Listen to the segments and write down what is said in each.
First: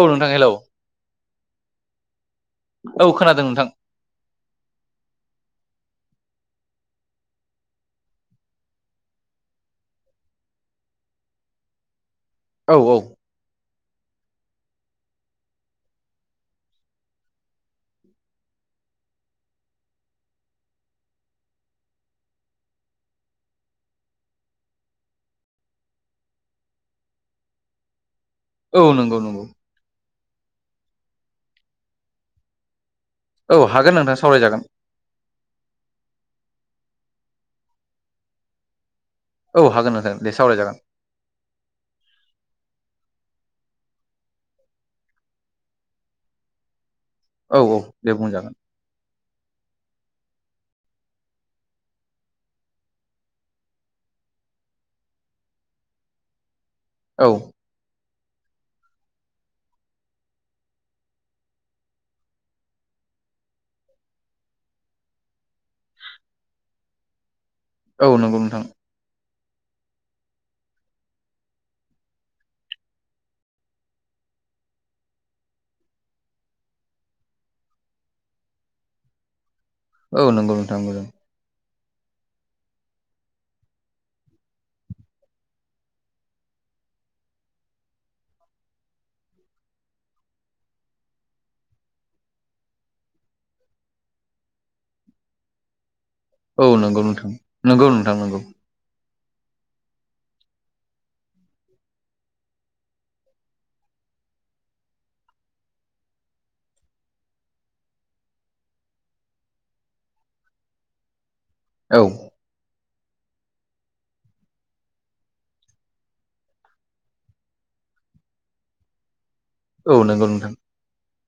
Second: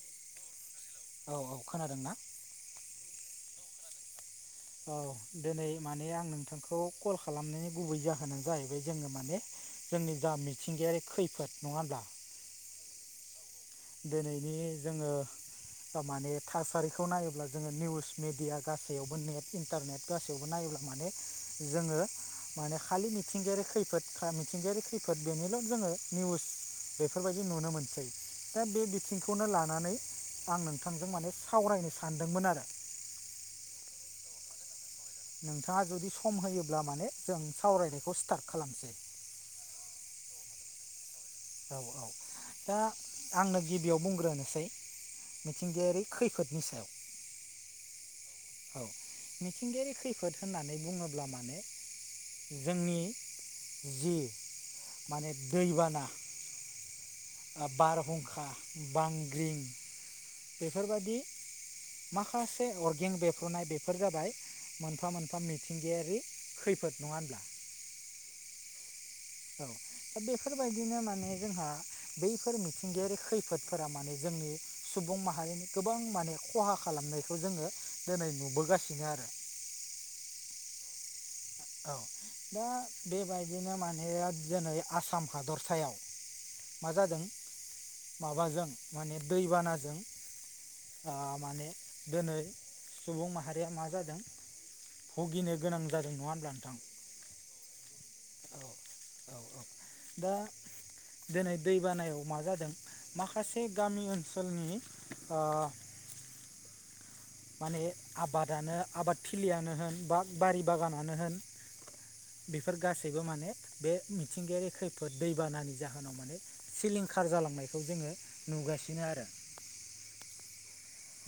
औ नोंथां हेलौ औ औ खोनादों ना? औ खोनादों नोंथां औ दिनै माने आं नोंथांखौ कल खालामनायनि गुबै जाहोनानो जाहैबाय जोङो माने जोंनि जा मिथिंगायारि खैफोद नङा होमब्ला औ औ दिनैनि जोङो माने थासारिखौ नायोब्ला जोङो निउस मिडिया गासैयावबो नेट इन्टारनेट गासैयावबो नायोब्ला माने जोङो माने खालि मिथिंगायारि खैफोद मिथिंगायारि खैफोद बेनिल' जोङो निउस बेफोरबायदि नुनो मोनसै दा औ बे नंगौ नंगौ बिथिंखौनो लानानै आं नोंथांजों माने सावरायनो सानदोंमोन आरो। औ हागोन नोंथाङा सावरायजागोन नोंथाङा जुदि सम होयोब्ला माने जों सावरायनायखौ स्टार्ट खालामसै औ हागोन होगोन दे सावरायजागोन। औ औ दा आंनो गिबियाव बुंग्रोनोसै मिथिंगायारि खैफोदनि सायाव। औ औ दे बुंजागोन औ मिथिंगायारि खैफोद होननानै बुङोब्ला माने जोंनि जि माने दैबाना। औ। आ बारहुंखा बांग्रिं। बेफोरबादि माखासे अर्गें बेफ्रुनाय बेफोर जाबाय मोनफा मोनफा मिथिंगायारि खैफोद नङा होनब्ला। औ नंगौ नोंथां। औ। बेफोरबायदिनो माने जोंहा बैफोर मिथिंगायारि खैफोदफोरा माने जोंनि सुबुं माहारिनि गोबां माने खहा खालामनायखौ जोङो दिनै नुबोगासिनो आरो। औ नंगौ नोंथां नुदों। औ दा बेबायदिनो माने दोनै आसाम हादरसायाव मा जादों माबाजों माने दैबानाजों ओ माने दिनै सुबुं माहारिया मा जादों। भुगिनो गोनां जादों नङा होमब्ला। औ नंगौ नोंथां नंगौ नोंथां नोंगौ। औ दा। दोनै दैबानायाव मा जादों माखासे गामि ओनसोलनि ओ माने आबादानो आबाद थिलियानो होन बा बारि बागानानो होन औ। बेफोर गासैबो माने बे मिथिंगायारि खैफोद दैबानानि जाहोनाव माने। सिलिंखार जालांनायखौ जोङो नुगासिनो आरो। औ नोंगौ नोंथां।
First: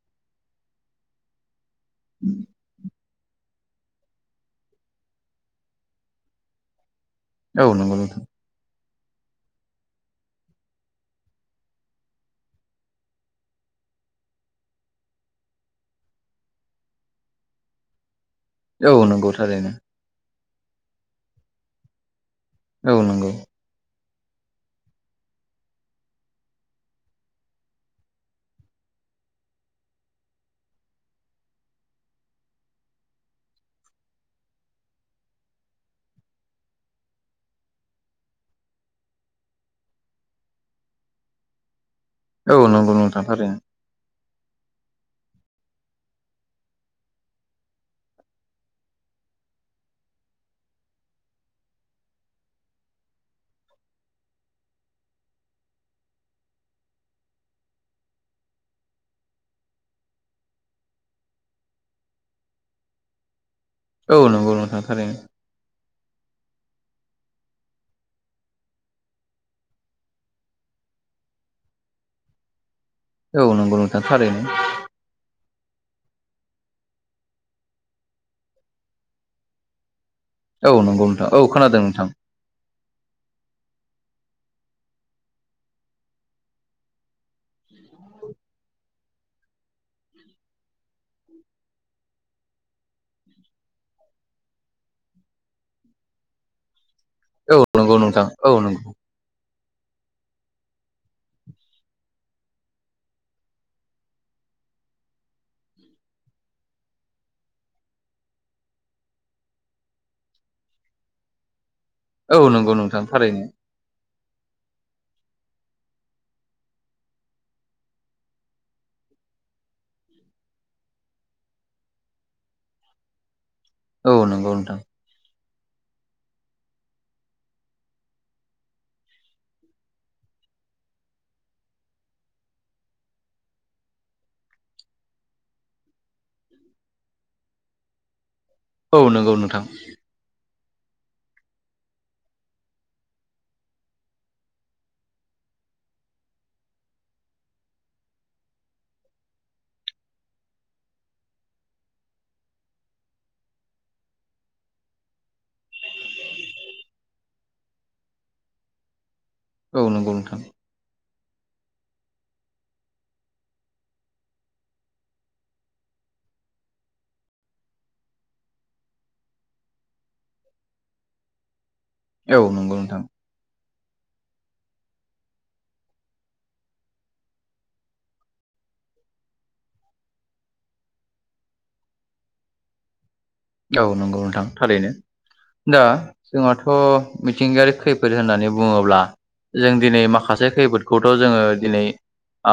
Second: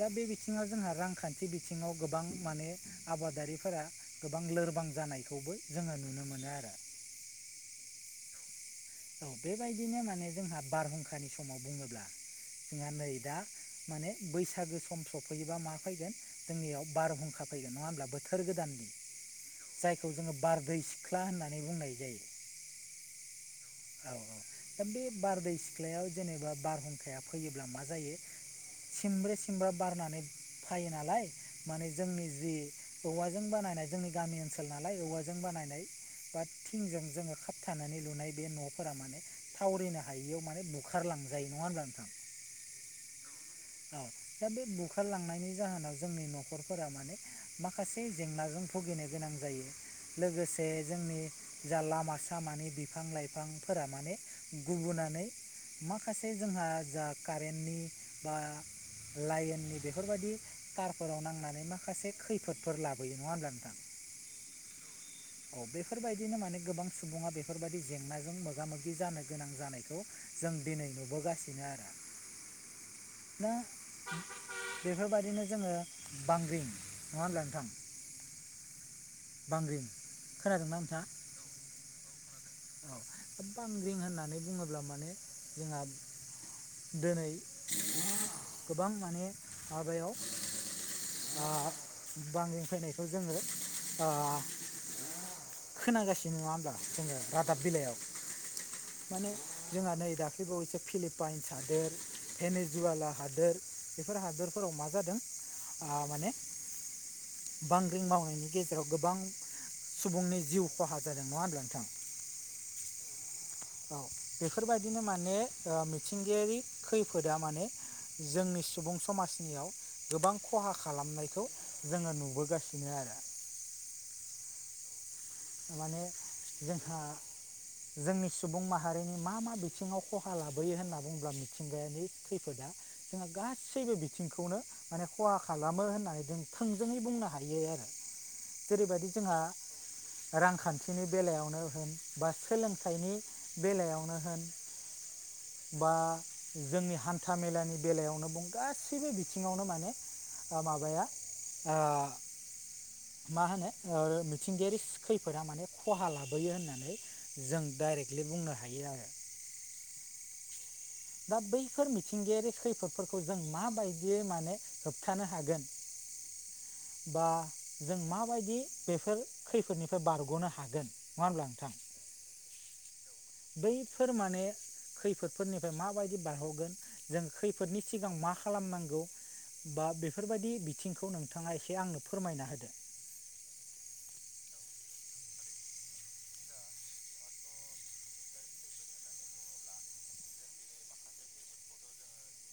दा बे बिथिङाव जोंहा रांखान्थि बिथिङाव गोबां माने आबादारिफोरा गोबां लोरबां जानायखौबो जोङो नुनो मोनो आरो। औ नंगौ नोंथां। औ बेबायदिनो माने जोंहा बारहुंखानि समाव बुङोब्ला जोंहा नै दा। माने बैसागो सम सफैयोबा मा फैगोन जोंनियाव बारहुंखा फैगोन नङा होनोमब्ला बै बोथोर गोदान दि औ नंगौ थारैनो जायखौ जोङो बारदै सिख्ला होननानै बुंनाय जायो। औ नोंगौ। औ औ दा बे बारदै सिख्लायाव जेनेबा बारहुंखाया फैयोब्ला मा जायो सिमब्रे सिमब्रा बारनानै फायो नालाय। माने जोंनि जि औवाजों बानायनाय जोंनि गामि ओनसोल नालाय औवाजों बानायनाय बा थिंजों जोङो खाबथानानै लुनाय बे न' फोरा माने थावरिनो हायियाव माने बुखारलांजायो नङा होमब्ला नोंथां। औ नंगौ नोंथां थारैनो। औ दा बे बुखारलांनायनि जाहोनाव जोंनि न'खरफोरा माने माखासे जेंनाजों भुगिनो गोनां जायो। लोगोसे जोंनि जा लामा-सामानि बिफां-लाइफां फोरा माने गुबुनानै माखासे जोंहा जा कारेन्टनि बा लाइननि बेफोरबायदि। थारफोराव नांनानै माखासे खैफोदफोर लाबोयो नङा होमब्ला नोंथां। औ नंगौ नोंथां थारैनो। औ बेफोरबायदिनो माने गोबां सुबुङा बेफोरबायदि जेंना। जों मोगा मोगि जानो गोनां जानायखौ जों दिनै नुबोगासिनो आरो। औ दा नंगौ नोंथां थारैनो बेफोरबायदिनो जोङो बांग्रि नङा होनब्ला नोंथां। बांग्रिं। औ खोनादोंना नोंथाङा नंगौ नोंथां औ खोनादों नोंथां। औ बांग्रिं होननानै बुङोब्ला माने जोंहा दोनै गोबां माने माबायाव आ बांंग्रिं फैनायखौ जोङो ओ खोनागासिनो नङा होमबा जोङो औ रादाब नंगौ बिलाइयाव नोंथां औ नंगौ माने जोंहा नै दाख्लैबावैसो फिलिपाइनस हादोर पेनेजुवाला हादोर बेफोर हादोरफोराव मा जादों ओ माने बांग्रिं मावनायनि गेजेराव गोबां सुबुंनि जिउ खहा जादों नङा होमब्ला नोंथां। औ नंगौ नोंथां थारैनो। औ बेफोरबायदिनो माने ओ मिथिंगायारि खैफोदा माने जोंनि सुबुं समाजनियाव गोबां ख'हा खालामनायखौ जोङो नुबोगासिनो आरो औ नंगौ नोंथां। माने जोंहा जोंनि सु सुबुं माहारिनि मा मा बिथिङाव खहा लाबोयो होनना बुंब्ला मिथिंगायानि खैफोदा जोंहा गासैबो बिथिंखौनो माने ख'हा खालामो होननानै जों थोंजोङै बुंनो हायो आरो। औ जेरैबायदि नंगौ जोंहा नोंथां रां खान्थिनि बेलायावनो होन बा सोलोंथाइनि बेलायावनो होन बा जोंनि हान्था मेलानि बेलायावनो बुं गासैबो बिथिङावनो माने ओ माबाया ओ मा होनो ओ मिथिंगायारिस खैफोदा माने ख'हा लाबोयो होननानै जों डाइरेक्टलि बुंनो हायो आरो। औ नंगौ नोंथां। दा बैफोर मिथिंगायारि खैफोदफोरखौ जों माबायदियै माने होबथानो हागोन बा जों माबायदि बेफोर खैफोदनिफ्राय बारग'नो हागोन नङा होमब्ला नोंथां औ नंगौ नोंथां बैफोर माने खैफोदफोरनिफ्राय माबायदि बारहगोन जों खैफोदनि सिगां मा खालामनांगौ बा बेफोरबायदि बिथिंखौ नोंथाङा एसे आंनो फोरमायना होदो। औ नंगौ नोंथां थारैनो। दा जोंहाथ' मिथिंगायारि खैफोद होननानै बुङोब्ला जों दिनै माखासे खैफोदखौथ' जोङो दिनै ओ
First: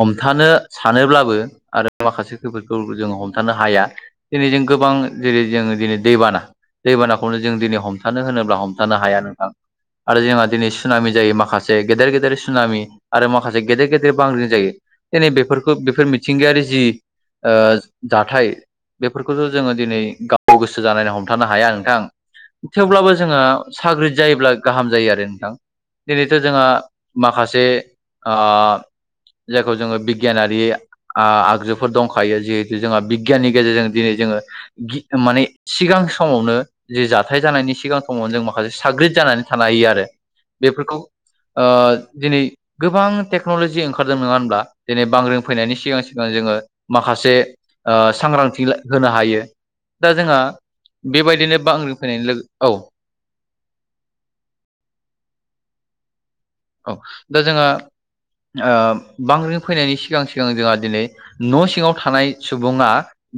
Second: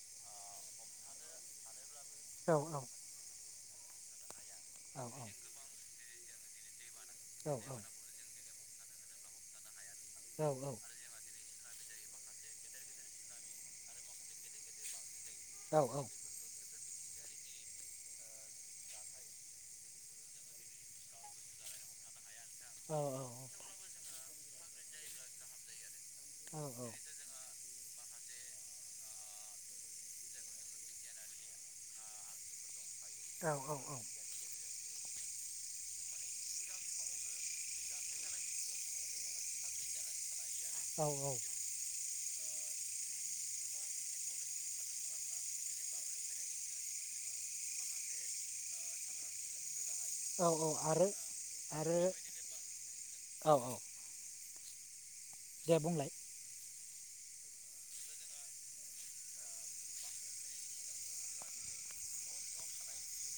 हमथानो सानोब्लाबो आरो माखासे औ खैफोदखौ औ जोङो हमथानो हाया दिनै जों गोबां औ जेरै- जों दिनै दैबाना दैबानाखौनो औ जों दिनै हमथानो होनोब्ला हमथानो हाया नोंथां। आरो औ जोंहा दिनै सुनामि जायो माखा से गेदेर गेदेर सुनामि आरो माखासे गेदेर गेदेर बांग्रिं जायो दिनै बेफोरखौ औ बेफोर मि थिंगायारि जि ओ जाथाय बेफोरखौसो जोङो दिनै गाव गोसो जानानै हमथानो हाया नोंथां औ थेवब्लाबो जोङो साग्रिद जायोब्ला गाहाम जायो आरो नोंथां दिनैथ' जोंहा माखासे ओ जायखौ जोङो बिगियानारि ओ आगजुफोर दंखायो जिहेथु जोंहा बि गियाननि गेजेरजों दिनै जोङो गि माने सिगां समावनो जि जाथाय जानायनि सिगां समाव जों माखासे साग्रिद जानानै थानो हायो आरो बेफोरखौ औ ओ दिनै गोबां टेक्न'लजि ओंखारदों नङा होनब्ला दिनै बांग्रिं फैनायनि सिगां सिगां जोङो माखासे ओ सांग्रांथि होनो हायो। दा जोंहा औ औ आरो बेबायदिनो बांग्रिं आरो फैनाय लोगो औ औ औ। दे बुंलाय औ दा जोंहा ओ बांग्रिं फैनायनि सिगां सिगां जोंहा दिनै न' सिङाव थानाय सुबुङा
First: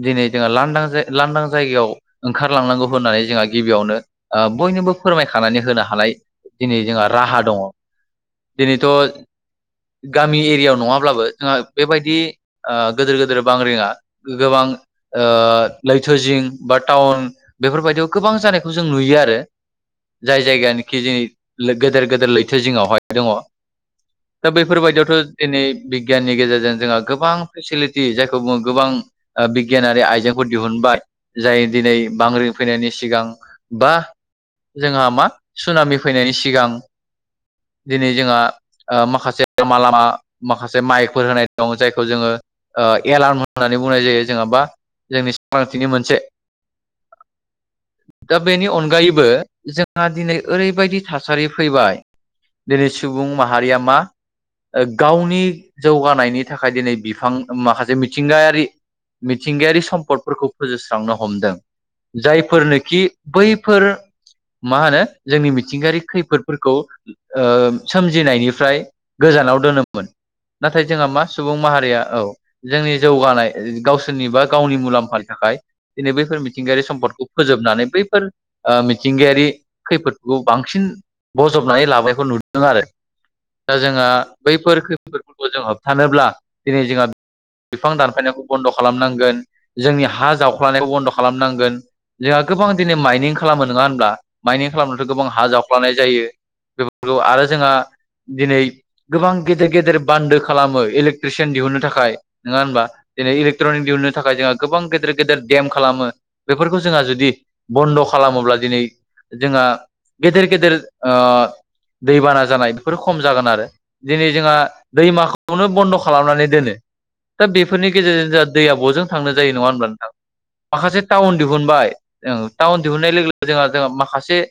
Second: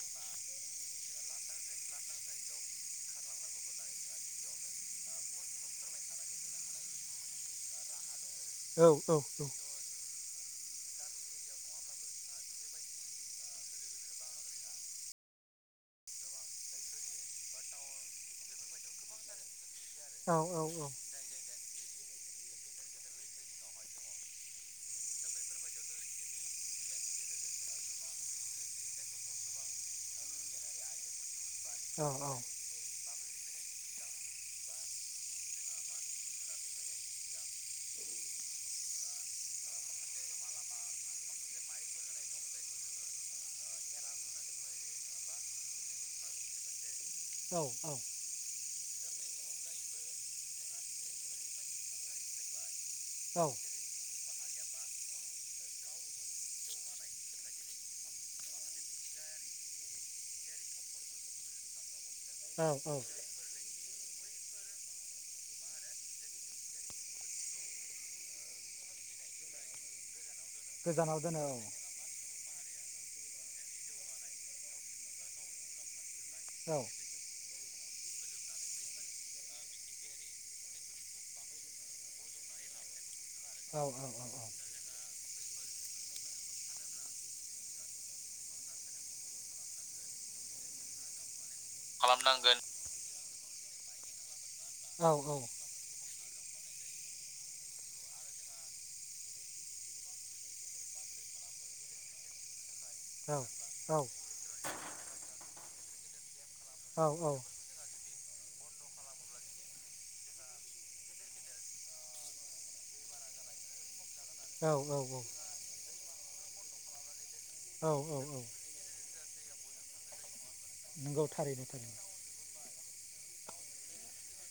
दिनै जोंहा लांदां जा लांदां जायगायाव ओंखारलांनांगौ होननानै जोंहा गिबियावनो बयनोबो फोरमायखानानै होनो हानाय दिनै जोंहा राहा दङ। दिनैथ' औ औ गामि एरियायाव नङाब्लाबो जोंहा बेबायदि ओ गोदेर- गोेदेर बांग्रिंया गोबां ओ लैथोजिं बा टाउन बेफोरबायदियाव गोबां जानायखौ जों नुयो आरो। जाय जायगायानोखि जोंनि गेदेर- गेदेर लैथो जिङावहाय दङ। दा बेफोरबायदियावथ' दिनै बिगियाननि गेजेरजों जोंहा गोबां फेसिलिटि जायखौ बुङो गोबां बिगियानारि आइजेंफोर दिहुनबाय जाय दिनै बांग्रिं फैनायनि सिगां बा जोंहा मा सुनामि फैनायनि सिगां दिनै जोंहा ओ माखासे लामा -लामा माखासे माइकफोर होनाय दं जायखौ जोङो ओ एलार्म होननानै बुंनाय जायो। जोङा बा जोंनि सांग्रांथिनि मोनसे औ औ। दा बेनि अनगायैबो जोंहा दिनै ओरैबायदि थासारि फैबाय दिनै सुबुं माहारिया मा गावनि जौगानायनि थाखाय दिनै बिफां माखासे मिथिंगायारि मिथिंगायारि सम्पदफोरखौ फोजोबस्रांनो हमदों। औ औ जायफोरनोखि बैफोर मा होनो जोंनि मिथिंगायारि खैफोदफोरखौ सोमजिनायनिफ्राय गोजानाव दोनोम नाथाय जोंहा गोजानाव मा दोनो औ सुबुं माहारिया औ। जोंनि जौगानाय गावसोरनि बा गावनि मुलाम्फानि थाखाय दिनै बैफोर औ मिथिंगायारि सम्पदखौ फोजोबनानै बैफोर ओ मिथिंगायारि खैफोदखौ बांसिन नानै लानायखौ नुदों आरो दा औ औ जोंहा औ बैफोर खफोरखौ जों होबथानोब्ला दिनै जोंहा बिफां दानफायनायखौ बन्द' खालामनांगोन जोंनि हा जावख्लनायखौ बन्द' खालामनां गोन जोंहा खालामनांगोन गोबां दिनै माइनिं खालामो नङा होनब्ला माइनिं औ खालामनोथ' गोबां हा जावफ्लानाय जायो। बेफोरखौ आरो जोंहा दिनै गोबां गेदेर गेदेर बान्दो खालामो इलेक्ट्रिसियान दिहुनो थाखाय नङा होनबा दिनै औ इलेक्ट्रनिक दिहुननो थाखाय जोंहा गोबां गेदेर गेदेर देम खालामो बेफोरखौ जोंहा जुदि बन्द' खालामोब्ला दिनै जोंहा गेदेर- गेदेर ओ दैबाना जानाय बेफोरो खम जागोन आरो दिनै जोंहा औ दैमाखौ बेखौनो बन्द' खालामनानै दोनो दा बेफोरनि औ औ गेजेरजों औ जोंहा दैया बजों थांनो जायो नङा होनब्ला नोंथां माखासे नंगौ टाउन थारैनो दिहुनबाय थारैनो टाउन दिहुननाय लोगो लोगो जोंहा जों माखासे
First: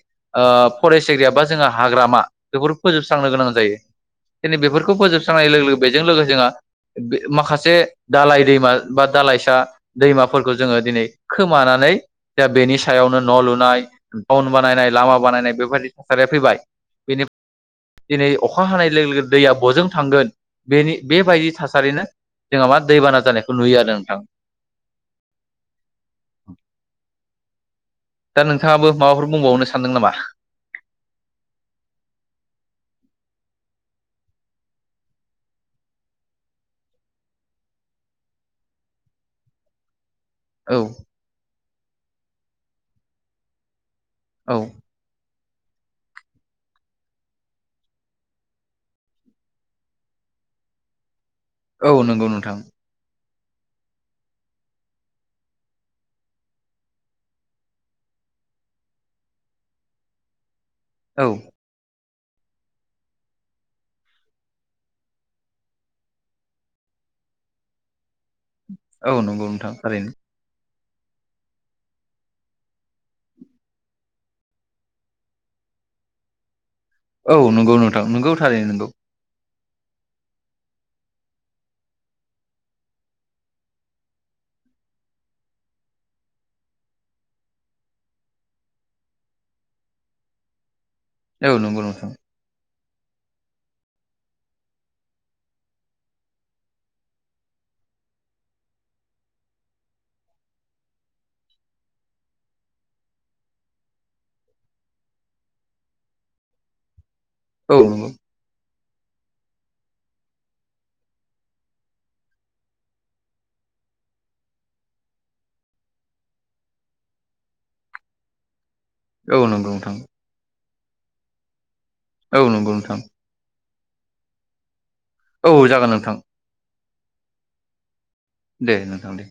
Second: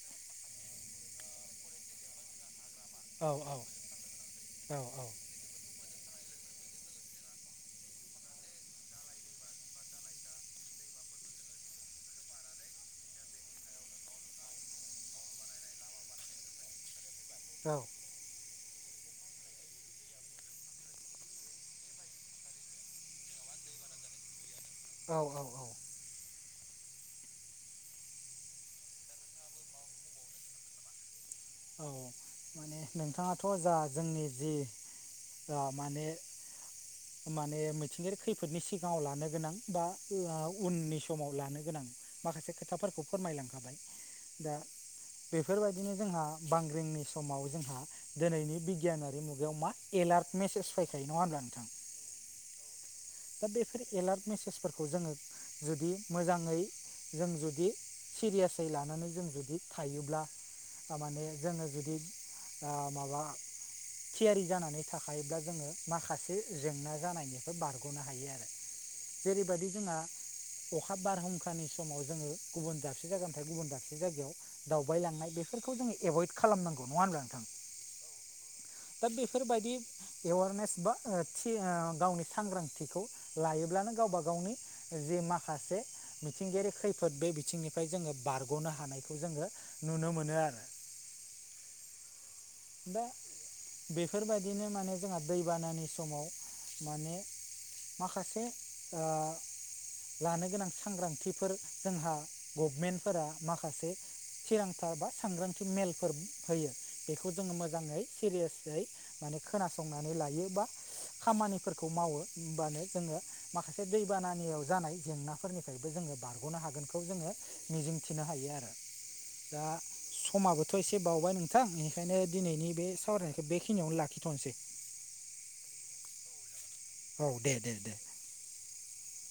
फरेस्ट एरिया बा जोंहा हाग्रामा बेफोर फोजोबस्रांनो औ गोनां औ जायो दिनै औ बेफोरखौ फोजोबस्रांनाय लोगो लोगो बेजों जोहा माखासे दालाइ दैमा बा दालाइसा दैमाफोरखौ जोङो दिनै खोमानानै दा बेनि सायावनो न' लुनाय, टाउन बानायनाय, लामा बानायनाय बेबायदि थासारिया फैबाय बेनि औ दिनै अखा हानाय लोगो लोगो दैया बजों थांगोन बेनि बेबायदि थासारिनो जोंहा मा दैबाना जानायखौ नुयो आरो नोंथां। औ औ औ दा नोंथाङाबो माबाफोर बुंबावनो सानदों नामा? औ माने नोंथाङाथ' जा जोंनि जि दंयो माने माने मिथिंगायारि खैफोदनि सिगाङाव लानो गोनां बा औ उननि समाव लानो गोनां माखासे खोथाफोरखौ फोरमायलांखाबाय दा औ बेफोरबायदिनो जोंहा बांग्रिंनि समाव जोंहा दिनैनि बिगियानारि मुगायाव मा एलार्ट मेसेज फैखायो नङा होमब्ला नोंथां? औ नंगौ नोंथां। दा बेफोर एलार्ट मेसेजफोरखौ जोङो जुदि मोजाङै जों जुदि सिरियासै लानानै जों जुदि थायोब्ला औ माने जोङो जुदि ओ माबा थियारि जानानै थाखायोब्ला जोङो माखासे जेंना जानायनिफ्राय बारग' गनो हायो आरो औ नंगौ जेरैबायदि नोंथां जोंहा थारैनो अखा बारहुंखानि समाव जोङो गुबुन दाबसे जायगानिफ्राय गुबुन दाबसे जायगायाव दावबायलांनाय बेफोरखौ जोङो एभइड खालामनांगौ नङा होनब्ला? औ नोंथां नंगौ नोंथां नोंगौ थारै नोंगौ। दा बेफोरबायदि एवारनेस बा थि ओ गावनि सांग्रां थिखौ लायोब्लानो गावबा गावनि जे माखासे मिथिंगायारि खैफोद बे बिथिंनिफ्राय जोङो बारग'नो हानायखौ जोङो नुनो मोनो आरो। औ नंगौ नोंथां। दा बेफोरबायदिनो माने जोंहा दैबानानि समाव माने माखासे ओ लानो गोनां सांग्रांथिफोर जोंहा गभमेन्टफोरा माखासे थिरांथा बा सांग्रांथि मेलफोर होयो बेखौ जोङो औ मोजाङै नंगौ सिरियासयै माने खोनासंनानै लायो बा खामानिफोरखौ मावो होनबानो जोङो माखासे दैबानानियाव जानाय जेंनाफोरनिफ्रायबो जोङो बारग'नो हागोनखौ जोङो मिजिंथिनो हायो आरो। औ दा नंगौ नोंथां समाबोथ' एसे बावबाय नोंथां बेनिखायनो औ नंगौ दिनैनि बे नोंथां सावराय बेखिनियावनो लाखिथ'नोसै। औ जागोन नोंथां। औ दे दे दे। दे नोंथां दे।